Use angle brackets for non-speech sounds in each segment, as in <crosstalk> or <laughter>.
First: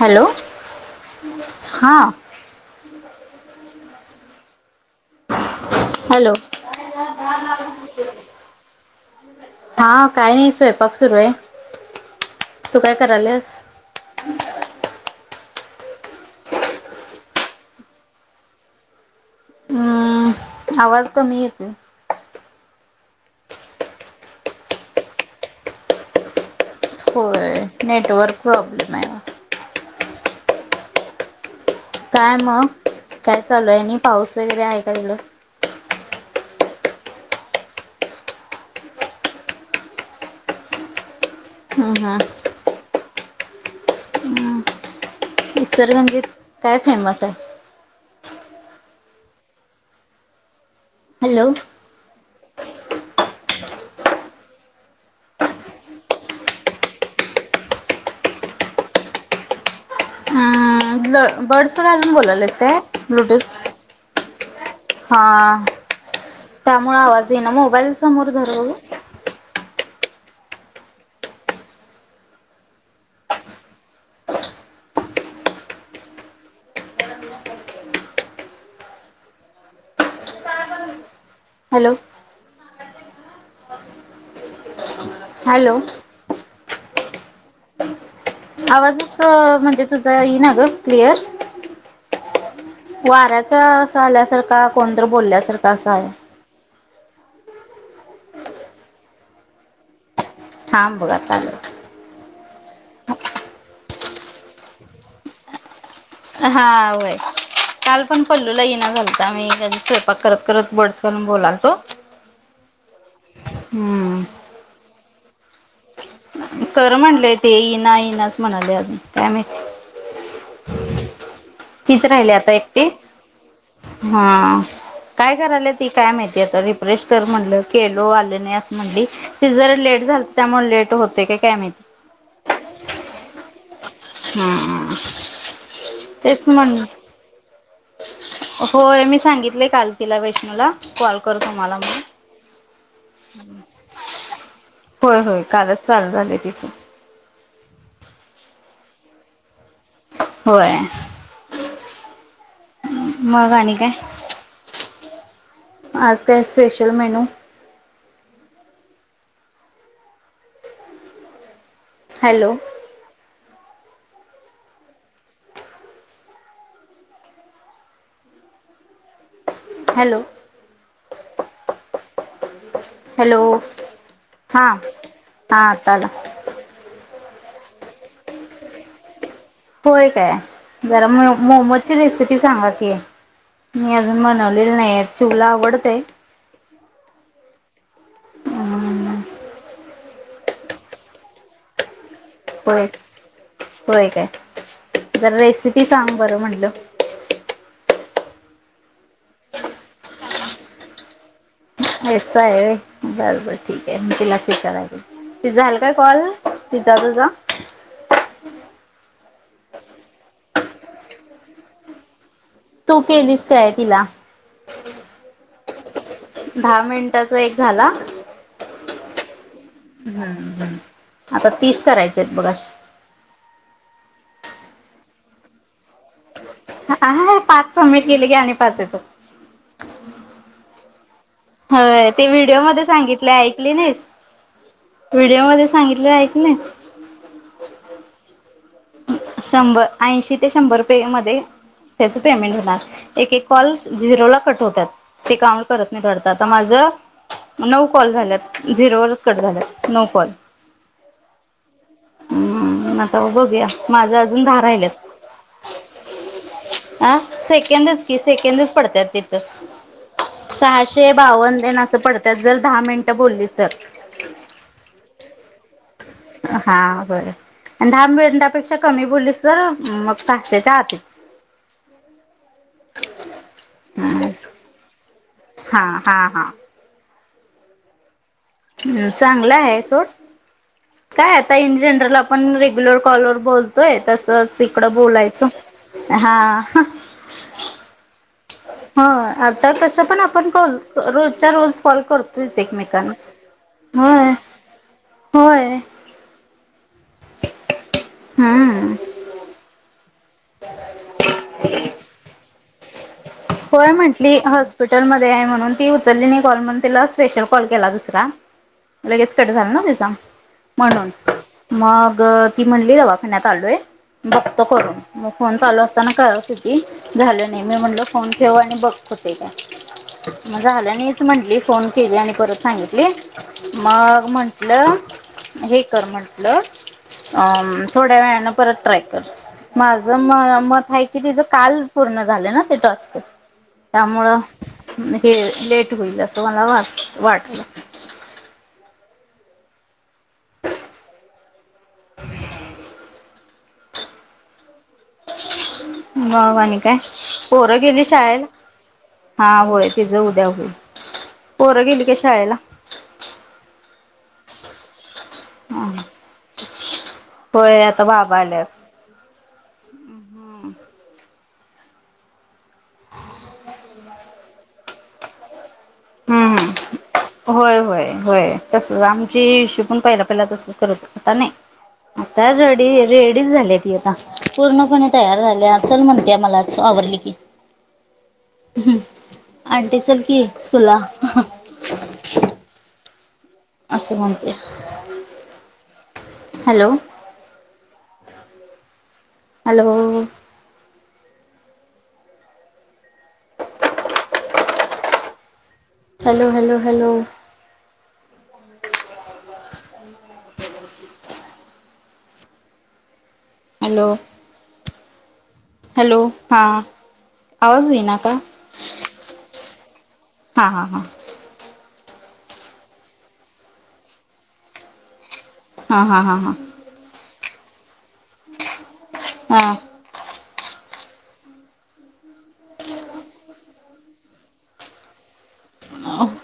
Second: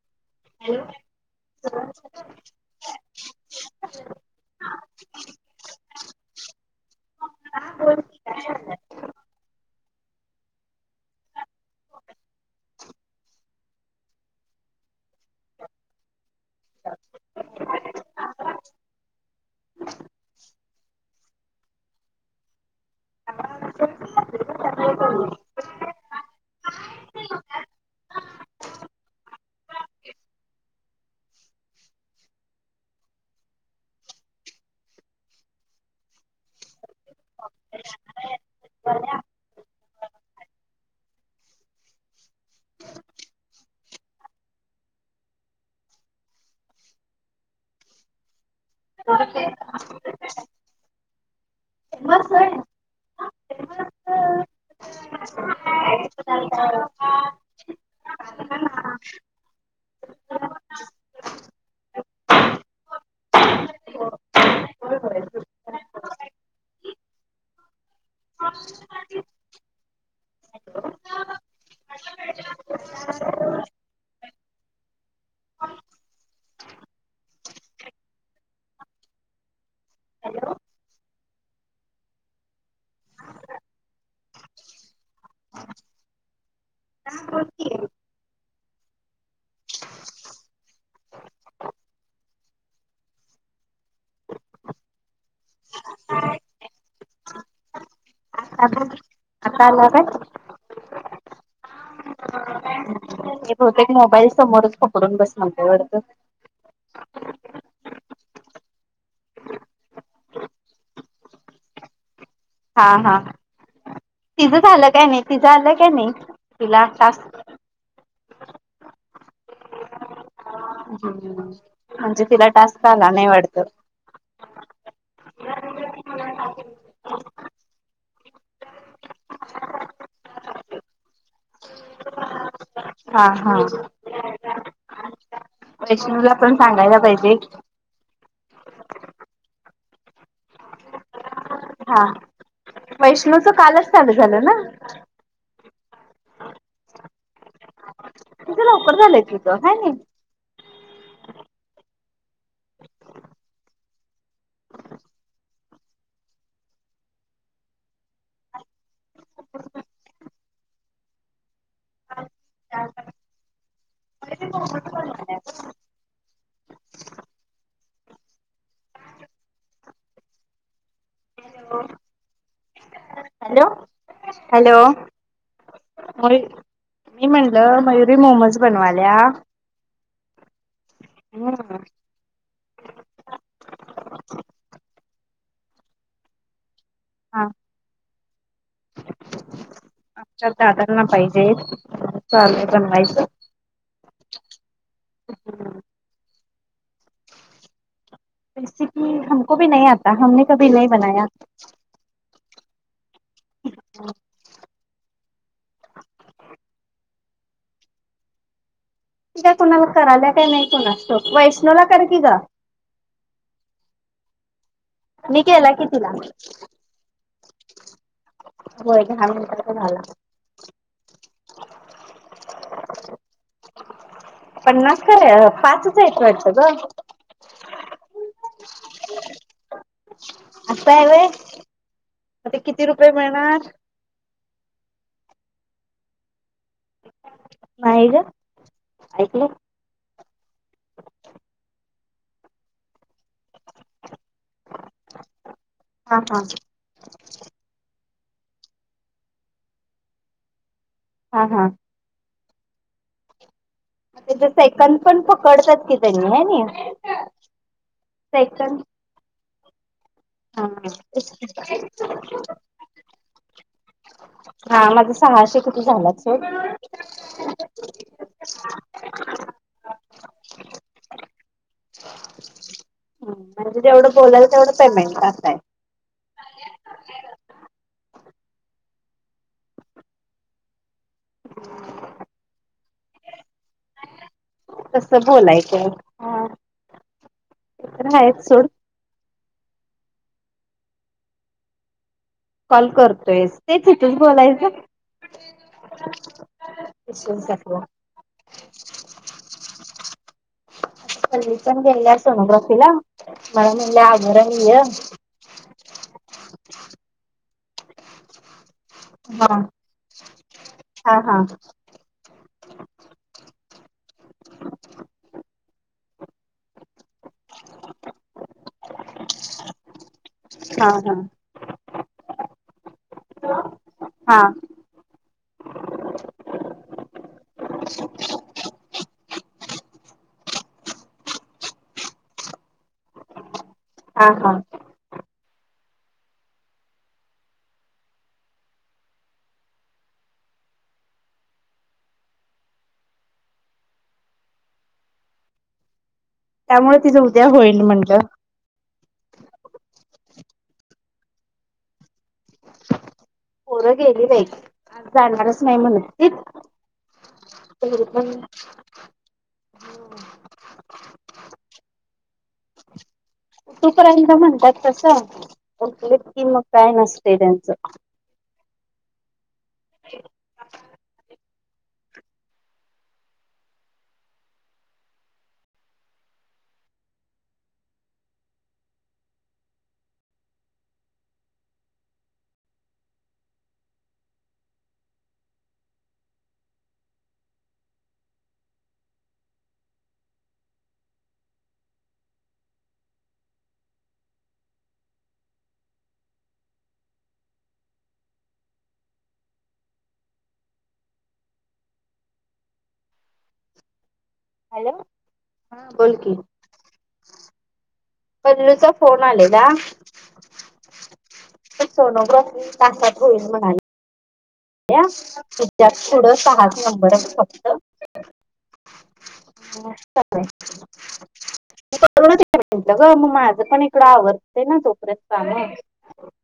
Hello हा <inaudible> hello <inaudible> हा काय नाही स्वयंपाक सुरूये तू काय करायल्यास? हम्म, आवाज कमी येतोय. <inaudible> होय नेटवर्क प्रॉब्लेमाय ओ काय मग काय चालूय आणि पाऊस वगैरे आहे का तिकडं? हम्म हा इचलकरंजीत काय फेमसाय? <unintelligible> हॅलो <unintelligible> <inaudible> ब्ल बर्ड्स घालून बोलायल्यास काय ब्लूटूथ? हा त्यामुळें आवाज येईना मोबाईल समोर धर बघू हॅलो हॅलो हा बोल की आवाजच म्हणजे तुझा ईना ग क्लिअर वाऱ्याचा असा आल्यासारखा कोणतर बोलल्यासारखा असं आहे. आता बोल आता आला काय? थांब बघ आता आलंय. ते बहुतेक मोबाईल समोरच कपडून बस म्हणतय वाटत. हा व्हय काल पण पल्लूला ईना झालता मी कनी स्वयंपाक करत करत बड्स घालून बोलालतो. हा हा हम्म तिज झालं काय नाही तिच आलं का नाही? तिला कर म्हणलंय टास्क? ते ईना ईनाच म्हणालय अजून काय माहित म्हणजे तिला टास्कच एकटी आला नाही वाटत. हा काय करायल्या ती काय माहितीय आता रिफ्रेश कर म्हणल केलो आलं नाही असं म्हणली तीच जरा लेट झालत. त्यामुळे लेट होतय का काय माहिती हा हा हा वैष्णूला पण सांगायला पाहिजे. होय मी सांगितल काल तिला वैष्णूला कॉल कर तुम्हाला म्हणून हा वैष्णूच कालच चालू झालं ना? होय होय कालच चालू झालय तिचं तिचं लवकर झालंय तीज हाय नी होय मघ आणि काय? आज काय स्पेशल मेनू हॅलो. हॅलो. ह. हॅलो. हां हॅलो. हां आता आला मी म्हणलं मयुरी मोमोज बनवाल्या. होय काय जरा म हम्म. मोमोजची रेसिपी सांगा की मी अजून बनवलेली नाही चिऊला आवडतय. हा ह. आमच्या दादांना पाहिजे चाललय होय बनवायचं. होय काय जरा रेसिपी सांग बरं म्हणलं. रेसिपी हमको भी नाही आता हमने कभी नाही बनाया. ऐसा हाय होय बर बर ठीक आहे तिलाच विचारायला पाहिजे. तिजा झाला काय कॉल तिजा तुजा कराय काय नाही कुणाष्टाउक वैष्णवीला कर की ग. तू केलीस काय तिला मी केला की तिला दहा मिनिटाचा एक झाला. हो दहा मिनिटाचा झाला हम्म ह् आता तीस करायचे आहेत बघ अशे. पन्नास पाचच आहेत वाटतं ग. आ पाच सबमिट केले की आणि पाच येतात. अस हाय वय हो ते व्हिडिओ मध्ये सांगितले मिळणार ऐकले नाहीस. व्हिडिओमध्येध्ये सांगितले आहे ऐकलं नाहीस. नाही ग. ऐकलं शंभर ऐंशी ते शंभर रुपये मध्ये त्याच पेमेंट होणार एक एक कॉल झिरो ला कट होतात. ते काउंट करत नाहीत हा वाटत हा आता माझं. नऊ कॉल झाल्यात झिरोवरच कट झाल्यात नऊ कॉल हा हा. हम्म आता बघूया. माझा अजून त्याचे दहा राहिल्यात सेकंद पण पकडतात की त्यांनी हाय नी सेकंडच ते सेकंदच सेकंद पडतात तिथं. हा सहाशे बावन्न येण असं पडतात जर दहा मिनिटं बोललीस तर हा माझं सहाशे किती झालाच. हा बर ए आबड. पेक्षा कमी बोललीस तर मग साक्षशेच्या आ. म्हजे जेवढं बोलाय तेवढं पेमेंट कर. हा हा हा. हम् चांगला आहे सोड. काय आता इन जनरल आपण रेग्युलर कॉलर बोलतोय तसंच. थोडं बोलायचं हा. ते तर आहेच सोड. ह आता कसं पण आपण कॉल रोजच्या रोज कॉल करतो. कॉल करतोयस तेच तस बोलायचं. विात होय हम्म कल्ली पण गेल्या सोनोग्राफीला मला मु होय ल म्हंटली आभर हय हॉस्पिटलमध्ये म्हणून ती उचलली नाही कॉल म्हणून तिला स्पेशल कॉल केला दुसरा लगेच कट हा झालं ना ते सांग म्हणून हा हा मग ती म्हणली दवा फण्यातत आलोय बघतो करून मग फोन चालू असताना कर किती झाले नाही मी म्हणलो फोन ठेव आणि बघतते का मग हा झालं आणिच हा म्हटली फोन केले आणि परत सांगितले मग हा म्हंटलं हे कर म्हंटलं अ थोड्या वेळानं परत ट्राय कर माझं म मत आहे की तिचं काल पूर्ण झालं ना ते टस्क हा त्यामुळं हा हे लेट होईल असं मला वाट वाटलं बाबाणी काय त्यामुळे तिचं उद्या पोरं होईल गेली म्हटलं शाळल हा होय तिचं उद्या होईल पोरं गेली का शाळेला पोरं गेली बा जाणणारच नाही म्हणत त होय आता बाबा आल्यात तूप एकदा म्हणतात तसं व्यक्ि हम्म मग काय हम्म नसते त्यांचं होय होय होय तस आमचे इशू पण पहिला पहिला तस करत आता नाही आता रेडी रेडीच झाली ती आता पूर्णपणे तयार झाल्या चल म्हणतेय मला आवरली की ह आंटी सल की स्कूला असशुवते hello hello hello hello hello hello hello ह बोल हॅलो कि हां आवाज देईना का पल्लूचा फोन आलेला हा हा हां सोनोब तासात होईल म्हणाले तच्यात हां हां पुढं हां हां सहाच नंबर फक्त अस हा आहे कर म्हटलं ग मग माझं पण इकडं आवडतं ना चोपऱ्यात काम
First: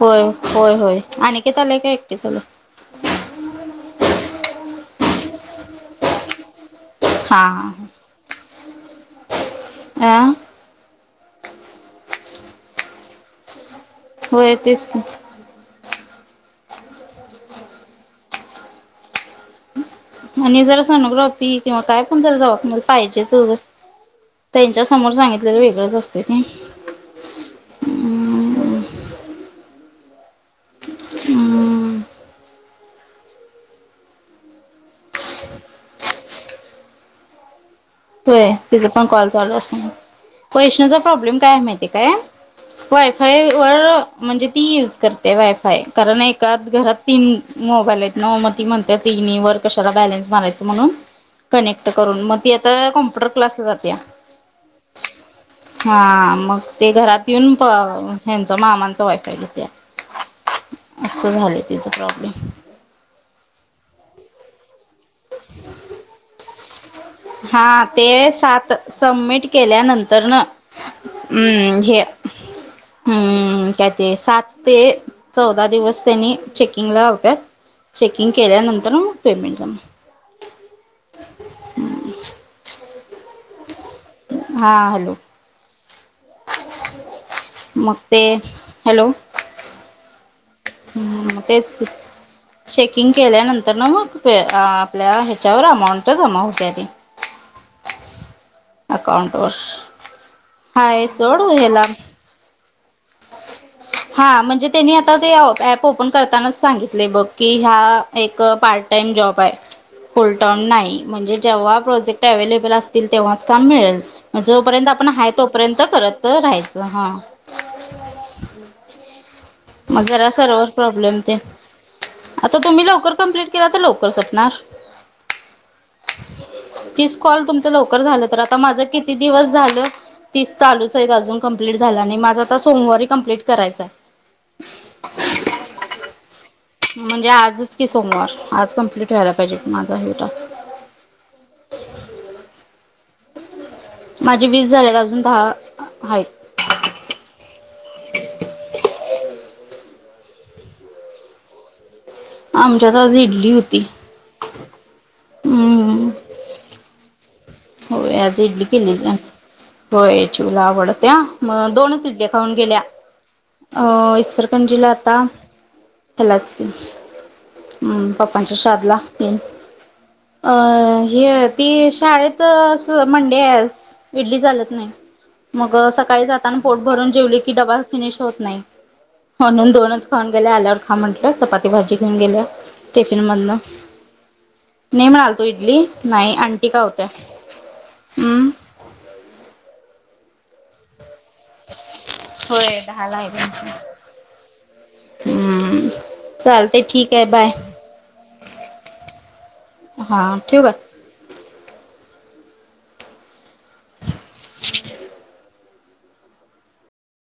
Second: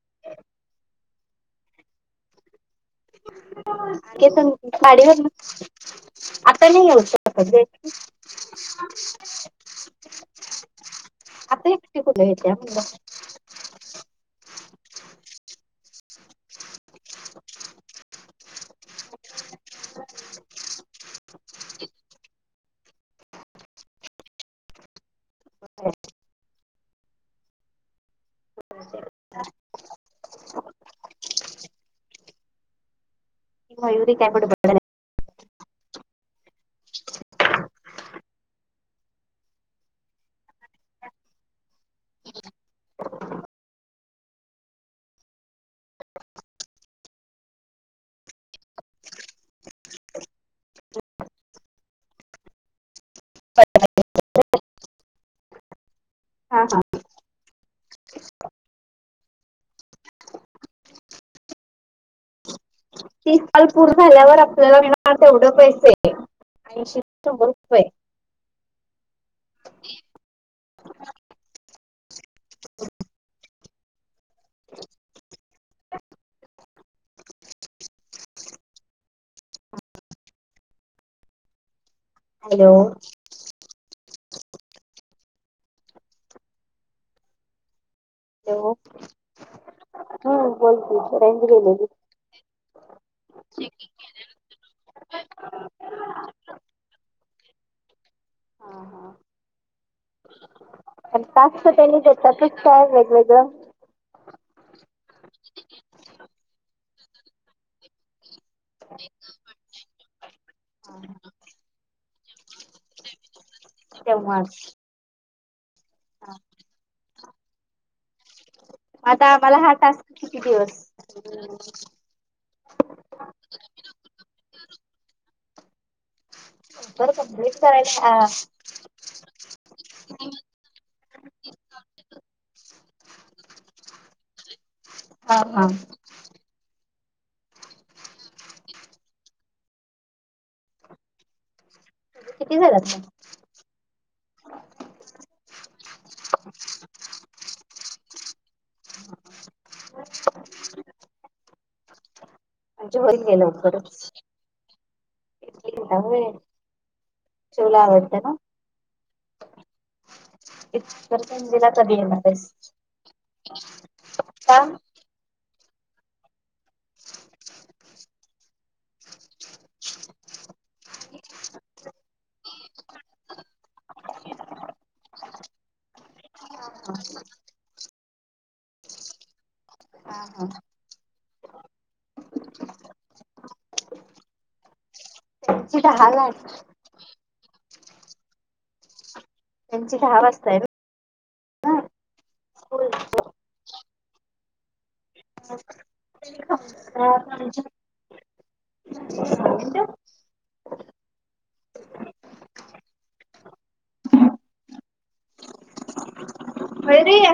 होय होय होय आणि का झालं काय एकटे झाले पाडीवर आता नाही येऊ शकत हा अ आह आता एकटी कुठं येत्या म्हणलं? होय तेच की आणि जरा सनोग्राफिक किंवा काय पण जर जाऊ पाहिजेच त्यांच्या समोर सांगितलेलं वेगळंच असते ते हम्म हा गयवरी कायबड ब होय तिचा पण कॉल चालू अस कैष्णचा प्रॉब्लेम काय आहे माहिती आहे काय वायफाय वर म्हणजे ती यूज करते वायफाय कारण एकात घरात तीन मोबाईल आहेत ना, म ती म्हणत्यात तिन्ही वर कशाला बॅलेन्स मारायचं म्हणून कनेक्ट करून मग ती आता कॉम्प परत क्लासला जात्या हां मग हा हा ते घरात <unintelligible> प अह ह्यांच मामांचं वायफाय घेते असं झालं तिचं प्रॉब्लेम तीस कॉल पूर्ण झाल्यावर आपल्याला मिळणारं तेवढं पैसे ऐंशी शंभर हा रुपये ते सात सबमिट केल्यानंतर न उम्म हे <unintelligible> हम्म काय ते सात ते चौदा दिवस त्यांनी चेकिंगला लावत्यात. चेकिंग केल्यानंतर मग पेमेंट जमा हॅलो हा हॅलो मग ते हॅलो हो बोल की हम्म रेंज मग तेच की गेलेली चेकिंग केल्यानंतर ना मग प अह आपल्या ह्याच्यावर अमाऊंट जमा हुत्या ती. हा हा अकाऊंटवर अन् टास्क त्यांनी देतातच काय वेगवेगळं हा म्हणजे त्यांनी आता ते अह ऍप ओपन करतानाच सांगितलय बघ की ह्या एक पार्ट टाईम जॉब आहे फुल टोन नाही म्हणजे जेव्हा प्रोजे अवलेबल असतील तेव्हाच काम मिळेल, मग तेव्हाच जोपर्यंत आपण हाय तो पर्यंत करत राहायचं हां. आता आम्हाला हा मग टास्क जरा किती सर्वर दिवस प्रॉब्लेम ते आता तुम्ही लवकर कमप्लीट केला तर लवकर सपणार लवकर तीस कॉल कंप्लीट तुमचं लवकर करायला झालं, तर आता माझं किती दिवस झालं तीस चालूच आहेत अजून कंप्लीट झाला नाही, माझं आता सोमवारी कंप्लीट करायचं आहे. हा हा. म्हणजे आजच की सोमवार, आज कंप्लीट व्हायला पाहिजे माझा हे टास्क किती झालात?? माझी वीस झालेत, अजून दहा अह हाय. आमच्यात म्हणजे आज होईल हे इडली होती लवकरचं <unintelligible> हम्म होय शिवला हो आवडतं ना आज इडली किली ना. होय चिऊला आवडत्या, इचलकरंजीला मग कधी दोनच येणार इडल्या आहेस खाऊन गेल्या. अ सांग इचरकरंजीला आता ह्यालाच की उम्म पप्पांच्या श्रादला हम्म एय हे ती शाळेत असं मंडे आहे, आज इडली चालत नाही. मग सकाळी जाताना पोट हा भरून जेवले की डबा फिनिश होत नाही म्हणून दोनच खाऊन हा गेल्या आल्यावर खा म्हटलं चपाती भाजी घेऊन गेल्या टिफिन मधन नाही म्हणाल तो इडली त्यांची दहा ला नाही आणंटी का होत्या त्यांची घहा वाजताय होय स्कूल दहा राहिले चालते ठीक आहे बाय हा ठीव का. <unintelligible>